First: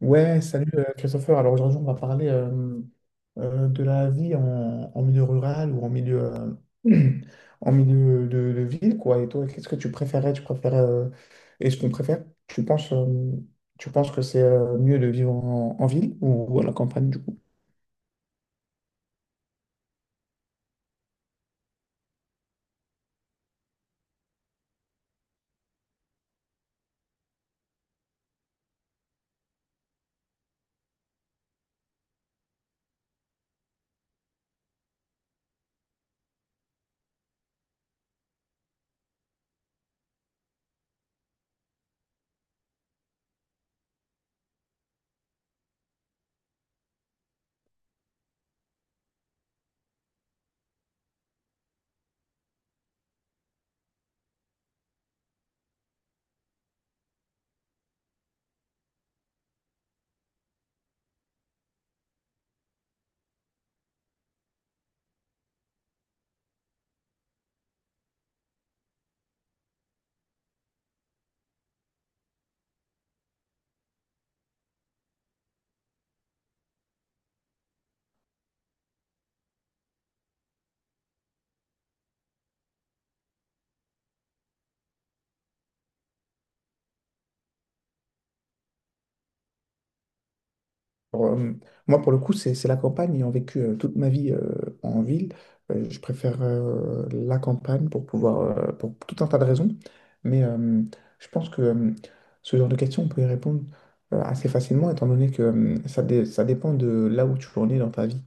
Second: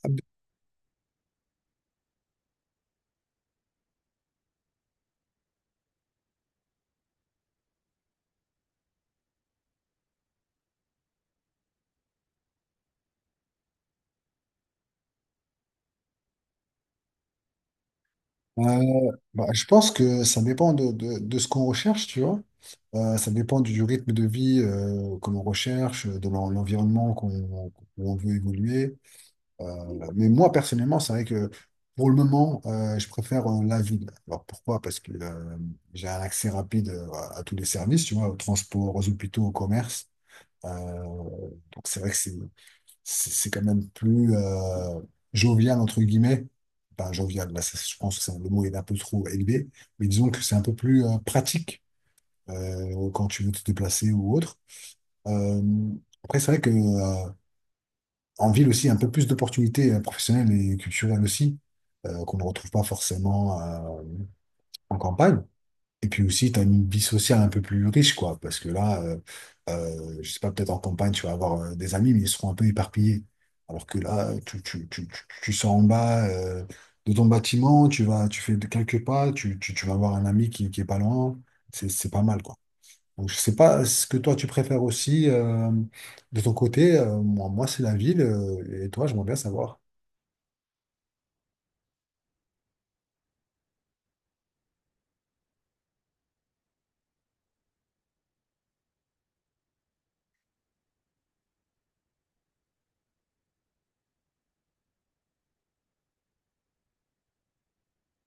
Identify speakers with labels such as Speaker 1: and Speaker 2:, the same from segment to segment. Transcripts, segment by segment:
Speaker 1: Ouais, salut Christopher. Alors aujourd'hui, on va parler de la vie en milieu rural ou en milieu, euh, en milieu de ville, quoi. Et toi, qu'est-ce que tu préférais? Tu préférais, est-ce qu'on préfère? Tu penses que c'est mieux de vivre en ville ou à la campagne, du coup?
Speaker 2: Euh, bah, je pense que ça dépend de ce qu'on recherche, tu vois. Ça dépend du rythme de vie que l'on recherche, de l'environnement qu'on, où on veut évoluer. Mais moi, personnellement, c'est vrai que pour le moment, je préfère la ville. Alors pourquoi? Parce que j'ai un accès rapide à tous les services, tu vois, au transport, aux hôpitaux, au commerce. Euh, donc c'est vrai que c'est quand même plus jovial, entre guillemets. Pas jovial, là, je pense que le mot est un peu trop élevé, mais disons que c'est un peu plus pratique quand tu veux te déplacer ou autre. Euh, après, c'est vrai que en ville aussi, il y a un peu plus d'opportunités professionnelles et culturelles aussi, qu'on ne retrouve pas forcément en campagne. Et puis aussi, tu as une vie sociale un peu plus riche, quoi. Parce que là, je sais pas, peut-être en campagne, tu vas avoir des amis, mais ils seront un peu éparpillés. Alors que là, tu sors en bas de ton bâtiment, tu vas, tu fais quelques pas, tu vas avoir un ami qui est pas loin. C'est pas mal, quoi. Donc, je sais pas ce que toi, tu préfères aussi de ton côté. Moi, c'est la ville. Et toi, j'aimerais bien savoir.
Speaker 1: Pour, euh, Moi, pour le coup, c'est la campagne. Ayant vécu toute ma vie en ville, je préfère la campagne pour pouvoir, pour tout un tas de raisons. Mais je pense que ce genre de questions, on peut y répondre assez facilement, étant donné que ça dépend de là où tu en es dans ta vie.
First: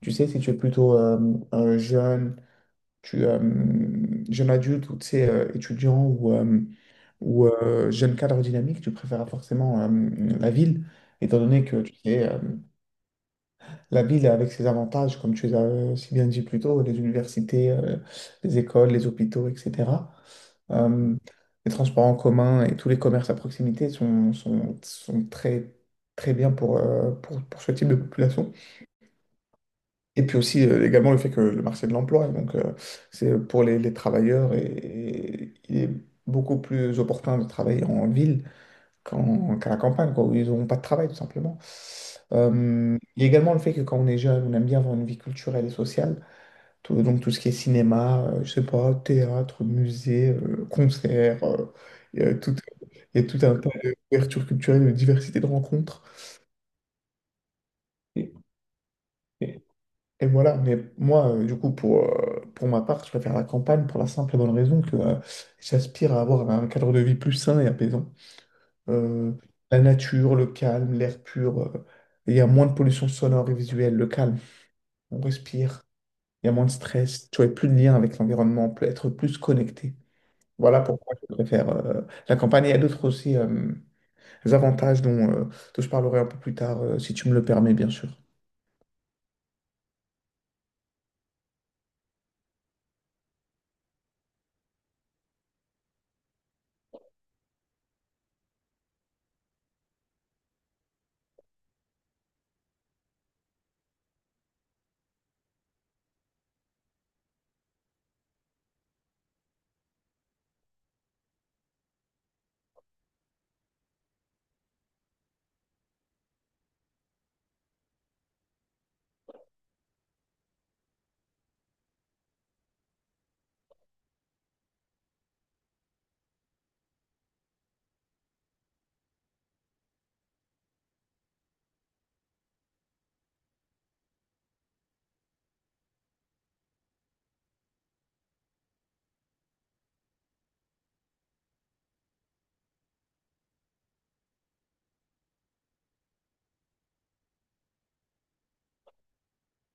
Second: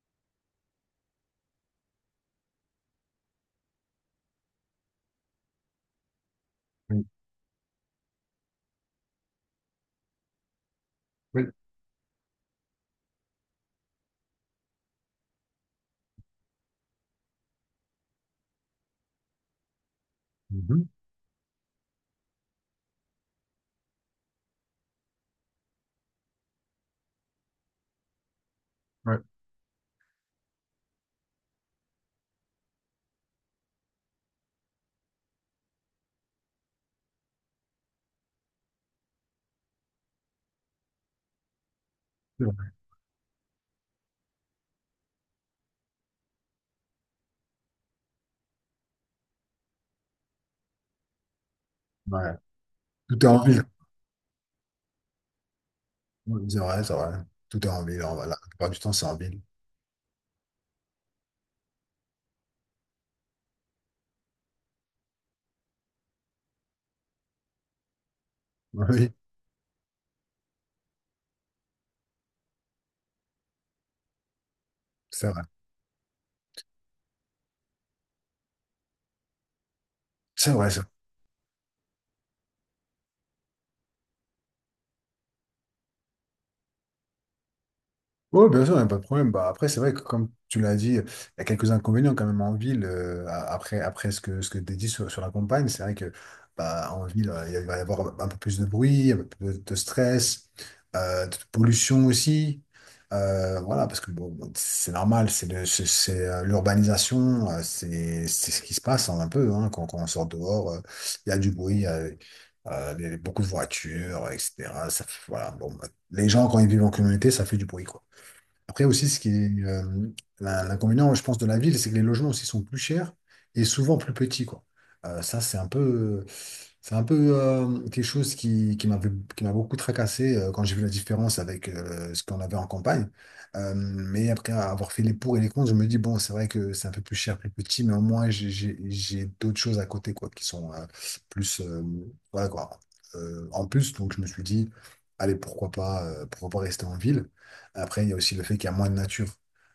Speaker 1: Tu sais, si tu es plutôt un jeune, jeune adulte ou tu sais, étudiant ou, euh,
Speaker 2: Oui,
Speaker 1: ou euh, jeune cadre dynamique, tu préfères forcément la ville étant
Speaker 2: oui.
Speaker 1: donné que tu sais, la ville, avec ses avantages, comme tu les as si bien dit plus tôt, les universités, les écoles, les hôpitaux, etc.
Speaker 2: Mhm.
Speaker 1: Euh, les transports en commun et tous les commerces à proximité sont très, très bien pour ce type de population.
Speaker 2: Ouais,
Speaker 1: Et puis aussi, également, le fait que le marché de l'emploi, donc, c'est pour les travailleurs, et il est beaucoup plus opportun de travailler en ville qu'à la campagne, quoi, où ils n'auront pas de travail, tout simplement.
Speaker 2: c'est vrai.
Speaker 1: Il y a également le fait que quand on est jeune, on aime bien avoir une vie culturelle et sociale. Donc tout ce qui est cinéma, je sais pas, théâtre, musée, concert, il y a
Speaker 2: Ouais.
Speaker 1: tout,
Speaker 2: Tout
Speaker 1: il y a
Speaker 2: est
Speaker 1: tout
Speaker 2: en
Speaker 1: un
Speaker 2: ville.
Speaker 1: tas d'ouvertures culturelles, de diversité de rencontres.
Speaker 2: Oui. C'est vrai, c'est vrai. Tout est en ville.
Speaker 1: Et,
Speaker 2: La plupart du temps, c'est en ville.
Speaker 1: et- et voilà, mais moi, du coup, pour ma part, je préfère la campagne pour la simple et bonne raison que j'aspire à avoir un cadre de vie plus sain et apaisant.
Speaker 2: Oui,
Speaker 1: Euh, la nature, le calme, l'air pur. Il y a moins de pollution sonore et visuelle, le calme. On
Speaker 2: c'est vrai.
Speaker 1: respire. Il y a moins de stress. Tu as plus de lien avec l'environnement. On peut être plus connecté.
Speaker 2: C'est vrai, c'est
Speaker 1: Voilà
Speaker 2: vrai.
Speaker 1: pourquoi je préfère la campagne. Il y a d'autres aussi avantages dont je parlerai un peu plus tard, si tu me le permets, bien sûr.
Speaker 2: Oui, bien sûr, il n'y a pas de problème. Bah, après, c'est vrai que comme tu l'as dit, il y a quelques inconvénients quand même en ville. Après ce que tu as dit sur la campagne, c'est vrai que bah, en ville, il va y avoir un peu plus de bruit, un peu plus de stress, de pollution aussi. Voilà, parce que bon, c'est normal, l'urbanisation, c'est ce qui se passe hein, un peu hein, quand on sort dehors, il y a du bruit, il y a beaucoup de voitures, etc. Voilà, bon, bah, les gens, quand ils vivent en communauté, ça fait du bruit, quoi. Après aussi, ce qui est l'inconvénient, je pense, de la ville, c'est que les logements aussi sont plus chers et souvent plus petits, quoi. Ça, c'est un peu, quelque chose qui m'avait, qui m'a beaucoup tracassé quand j'ai vu la différence avec ce qu'on avait en campagne. Mais après avoir fait les pour et les contre, je me dis, bon, c'est vrai que c'est un peu plus cher, plus petit, mais au moins, j'ai d'autres choses à côté, quoi, qui sont plus, voilà, quoi, en plus. Donc, je me suis dit, allez, pourquoi pas, rester en ville? Après, il y a aussi le fait qu'il y a moins de nature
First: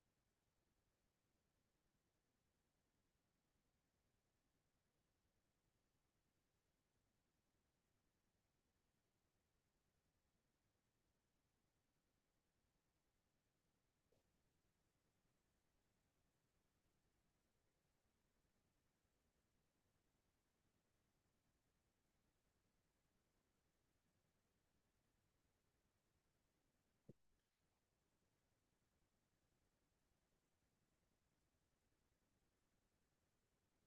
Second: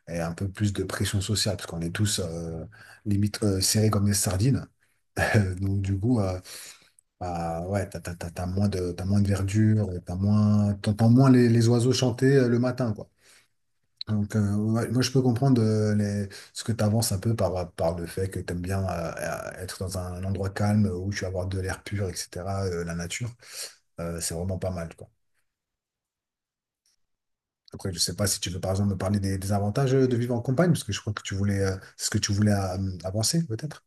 Speaker 2: et un peu plus de pression sociale, parce qu'on est tous limite serrés comme des sardines. Donc du coup, bah, ouais, t'as moins de verdure, t'as moins, t'entends moins les oiseaux chanter le matin, quoi. Donc ouais, moi, je peux comprendre ce que tu avances un peu par le fait que tu aimes bien être dans un endroit calme où tu vas avoir de l'air pur, etc., la nature. C'est vraiment pas mal, quoi. Après, je sais pas si tu veux par exemple me parler des avantages de vivre en campagne, parce que je crois que c'est ce que tu voulais avancer peut-être.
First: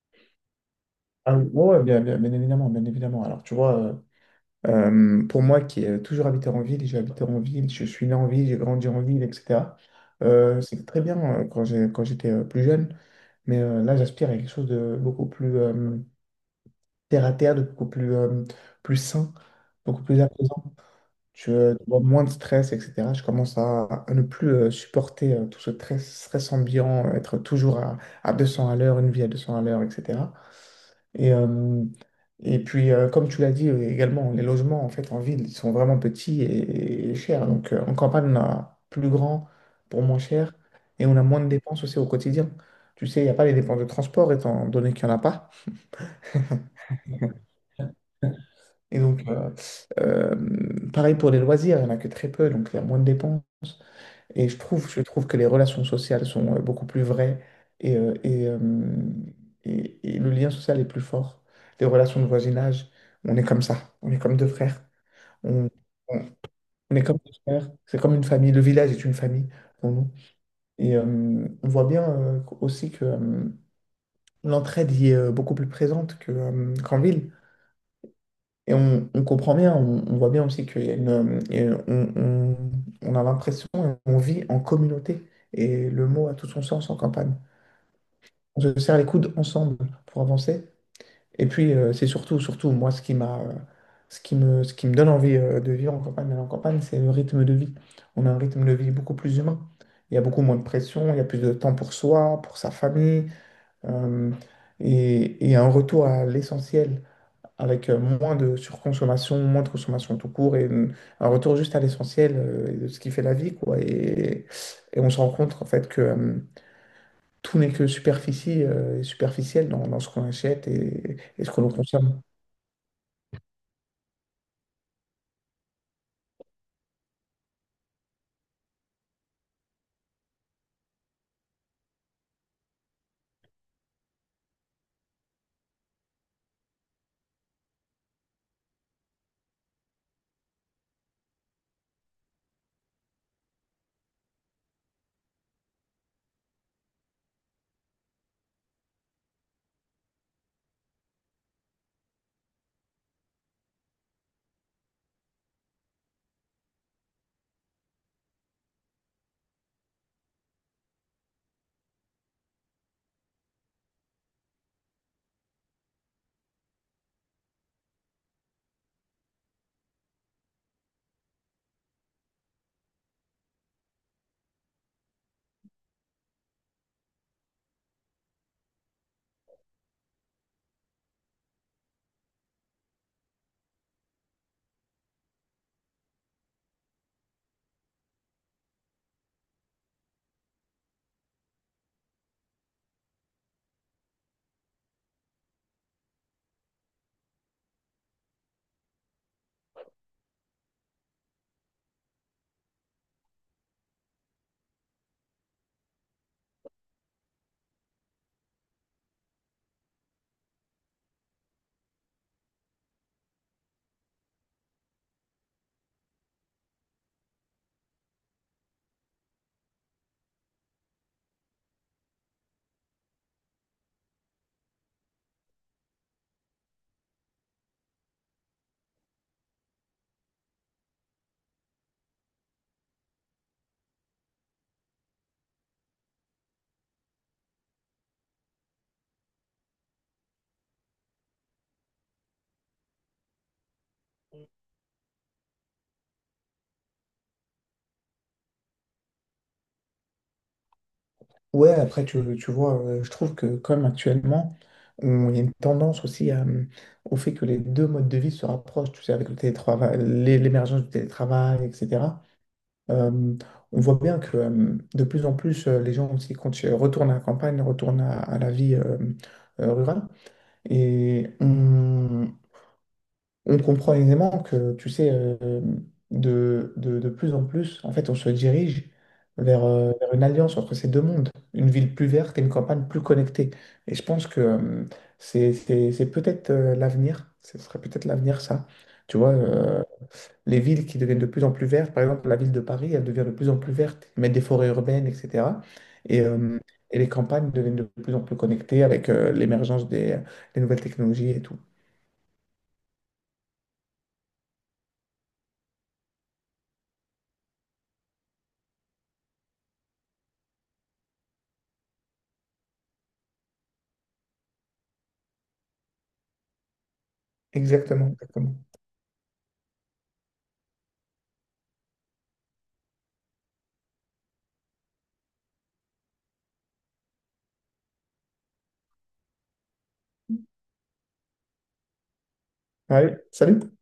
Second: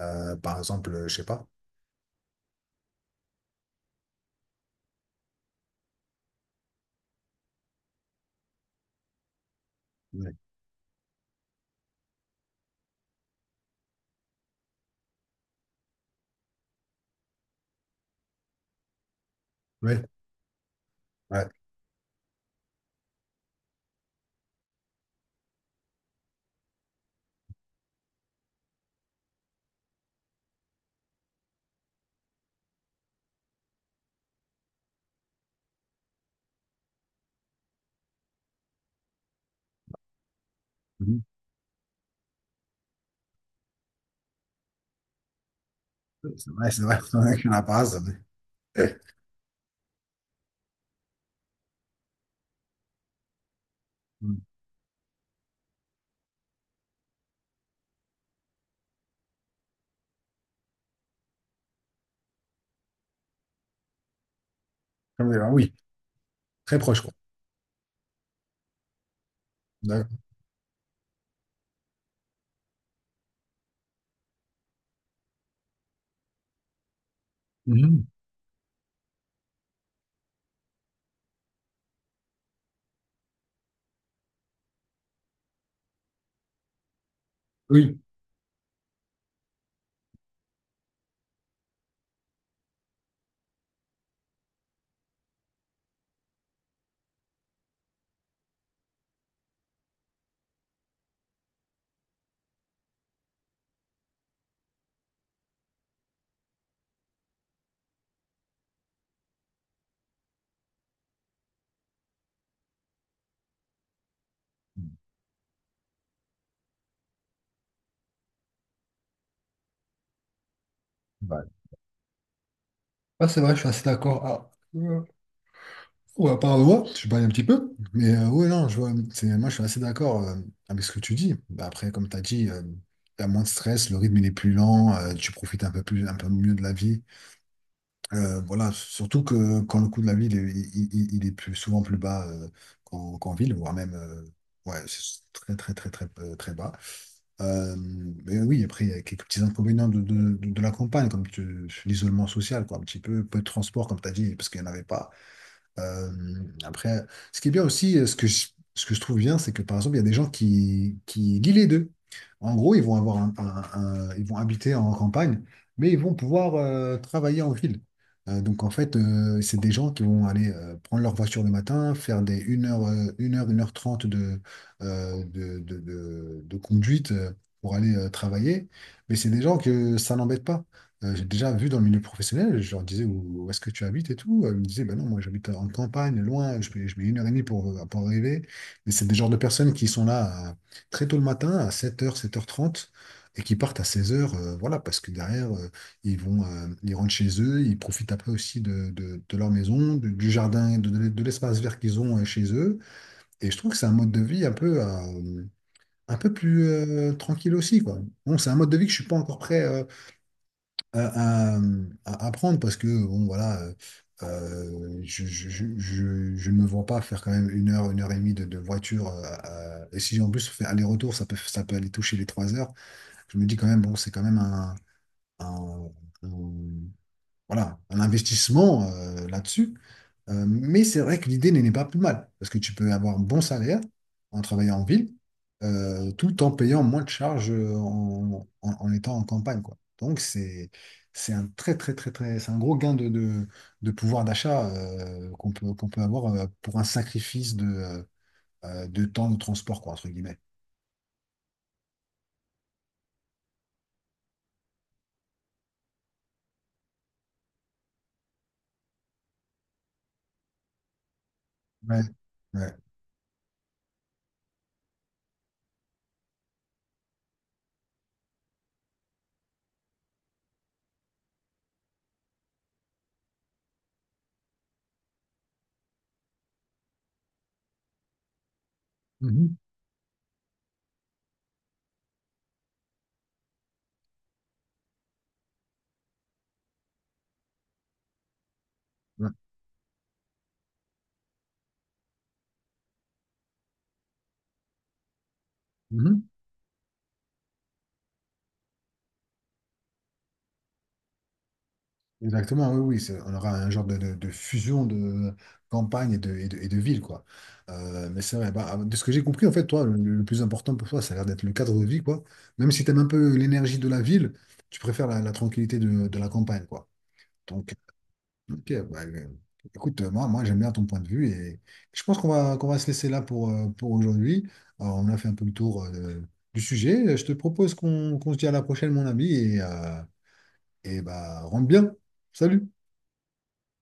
Speaker 2: Par exemple, je sais
Speaker 1: Ah oui,
Speaker 2: pas.
Speaker 1: ouais, ouais, bien, bien, bien évidemment, bien évidemment. Alors, tu vois, pour moi qui ai toujours habité en ville, j'ai habité en ville, je suis né en ville, j'ai grandi en ville, etc.
Speaker 2: Oui,
Speaker 1: C'était très bien quand j'étais plus jeune. Mais là, j'aspire à quelque chose de beaucoup plus terre à terre, de beaucoup plus, plus sain,
Speaker 2: oui,
Speaker 1: beaucoup plus apaisant.
Speaker 2: ouais.
Speaker 1: Je vois moins de stress, etc. Je commence à ne plus supporter tout ce stress ambiant, être toujours à 200 à l'heure, une vie à 200 à l'heure, etc. Et, euh, et puis, comme tu l'as dit également, les logements en fait en ville ils sont vraiment petits et chers. Donc, en campagne, on a plus grand pour moins cher et on
Speaker 2: Mhm.
Speaker 1: a moins de dépenses aussi au quotidien. Tu sais, il n'y a pas les dépenses de transport étant donné qu'il n'y en a pas.
Speaker 2: C'est vrai, c'est vrai. Il y en a qui n'en mais-
Speaker 1: Et donc, pareil pour les loisirs, il n'y en a que très peu, donc il y a moins de dépenses.
Speaker 2: Mhm.
Speaker 1: Je trouve que les relations sociales sont beaucoup plus vraies et, euh, et, euh, et le lien social est plus fort. Les relations de voisinage, on est comme ça, on est comme deux frères,
Speaker 2: Ah,
Speaker 1: on,
Speaker 2: oui,
Speaker 1: on-
Speaker 2: très
Speaker 1: on
Speaker 2: proche
Speaker 1: est
Speaker 2: quoi.
Speaker 1: comme deux frères, c'est comme une famille, le village est une famille pour nous.
Speaker 2: D'accord.
Speaker 1: Et on voit bien aussi que l'entraide y est beaucoup plus présente qu'en ville.
Speaker 2: Mhm.
Speaker 1: On comprend bien, on voit bien aussi qu'il y a une, et on a l'impression, on vit en communauté. Et le mot a tout son sens en campagne.
Speaker 2: Oui.
Speaker 1: On se serre les coudes ensemble pour avancer. Et puis, c'est surtout, surtout, moi, ce qui me donne envie de vivre en campagne, d'aller en campagne, c'est le rythme de vie. On a un rythme de vie beaucoup plus humain. Il y a beaucoup moins de pression, il y a plus de temps pour soi, pour sa famille, euh, et un retour à l'essentiel avec moins de surconsommation, moins de consommation tout court, un retour juste à l'essentiel et de ce qui fait la vie, quoi. Et on se rend compte, en fait, que tout n'est que superficie et superficiel dans ce qu'on achète et,
Speaker 2: Ouais.
Speaker 1: et ce que l'on consomme.
Speaker 2: Ah, c'est vrai, je suis assez d'accord. Ah. Ouais, pardon, je parlais un petit peu, mais ouais, non, je vois, moi je suis assez d'accord avec ce que tu dis. Bah, après, comme tu as dit, tu as moins de stress, le rythme il est plus lent, tu profites un peu plus, un peu mieux de la vie. Voilà, surtout que quand le coût de la vie il est plus, souvent plus bas qu'en ville, voire même ouais, c'est très, très, très, très, très bas. Euh, mais oui, après, il y a quelques petits inconvénients de la campagne, l'isolement social, quoi, un petit peu, peu de transport, comme tu as dit, parce qu'il n'y en avait pas. Euh, après, ce qui est bien aussi, ce que je trouve bien, c'est que par exemple, il y a des gens qui lient les deux. En gros, ils vont avoir ils vont habiter en campagne, mais ils vont pouvoir travailler en ville. Donc en fait, c'est des gens qui vont aller prendre leur voiture le matin, faire des une heure, 1 heure, 1 h 30 de conduite pour aller travailler. Mais c'est des gens que ça n'embête pas. J'ai déjà vu dans le milieu professionnel, je leur disais où est-ce que tu habites et tout. Ils me disaient, bah non, moi j'habite en campagne, loin, je mets 1 h 30 pour arriver. Mais c'est des genres de personnes qui sont là à- très tôt le matin, à 7 h, 7 h 30, et qui partent à 16 h, voilà, parce que derrière, ils rentrent chez eux, ils profitent après aussi de leur maison, du jardin, de l'espace vert qu'ils ont chez eux. Et je trouve que c'est un mode de vie un peu plus tranquille aussi, quoi. Bon, c'est un mode de vie que je suis pas encore prêt. À, à- à apprendre parce que bon voilà je ne me vois pas faire quand même une heure, 1 h 30 de voiture. Et si en plus on fait aller-retour, ça peut aller toucher les 3 heures. Je me dis quand même, bon, c'est quand même un, un- voilà, un investissement là-dessus. Mais c'est vrai que l'idée n'est pas plus mal, parce que tu peux avoir un bon salaire en travaillant en ville, tout en payant moins de charges en étant en campagne, quoi. Donc c'est un très très très très c'est un gros gain de pouvoir d'achat qu'on peut avoir pour un sacrifice de temps de transport, quoi, entre guillemets.
Speaker 1: Ouais, après, tu vois, je trouve que comme actuellement, il y a une tendance aussi au fait que les deux modes de vie se rapprochent, tu sais, avec le télétravail, l'émergence du télétravail,
Speaker 2: Ouais,
Speaker 1: etc.
Speaker 2: ouais.
Speaker 1: Euh, on voit bien que de plus en plus, les gens aussi retournent à la campagne, retournent à la vie rurale. Et on, on comprend aisément que, tu sais, de plus en plus, en fait, on se dirige
Speaker 2: Mhm.
Speaker 1: vers une alliance entre ces deux mondes, une ville plus verte et une campagne plus connectée. Et je pense que c'est peut-être l'avenir, ce serait peut-être l'avenir, ça. Tu
Speaker 2: Ouais.
Speaker 1: vois, les villes qui deviennent de plus en plus vertes, par exemple la ville de Paris, elle devient de plus en plus verte, ils mettent des forêts urbaines, etc. Et,
Speaker 2: Mhm.
Speaker 1: euh, et les campagnes deviennent de plus en plus connectées avec l'émergence des nouvelles technologies et tout.
Speaker 2: Exactement, oui, oui, on aura un genre de fusion de campagne et de ville, quoi. Mais c'est vrai, bah, de ce que j'ai compris, en fait, toi, le plus important pour toi, ça a l'air d'être le cadre de vie, quoi. Même si tu aimes un peu l'énergie de la ville, tu préfères la tranquillité de la campagne, quoi. Donc,
Speaker 1: Exactement, exactement.
Speaker 2: ok, bah, écoute, moi j'aime bien ton point de vue et je pense qu'on va se laisser là pour aujourd'hui. Alors, on a fait un peu le tour du sujet. Je te propose qu'on se dise à la prochaine, mon ami, et bah, rentre bien. Salut!
Speaker 1: Ouais, salut.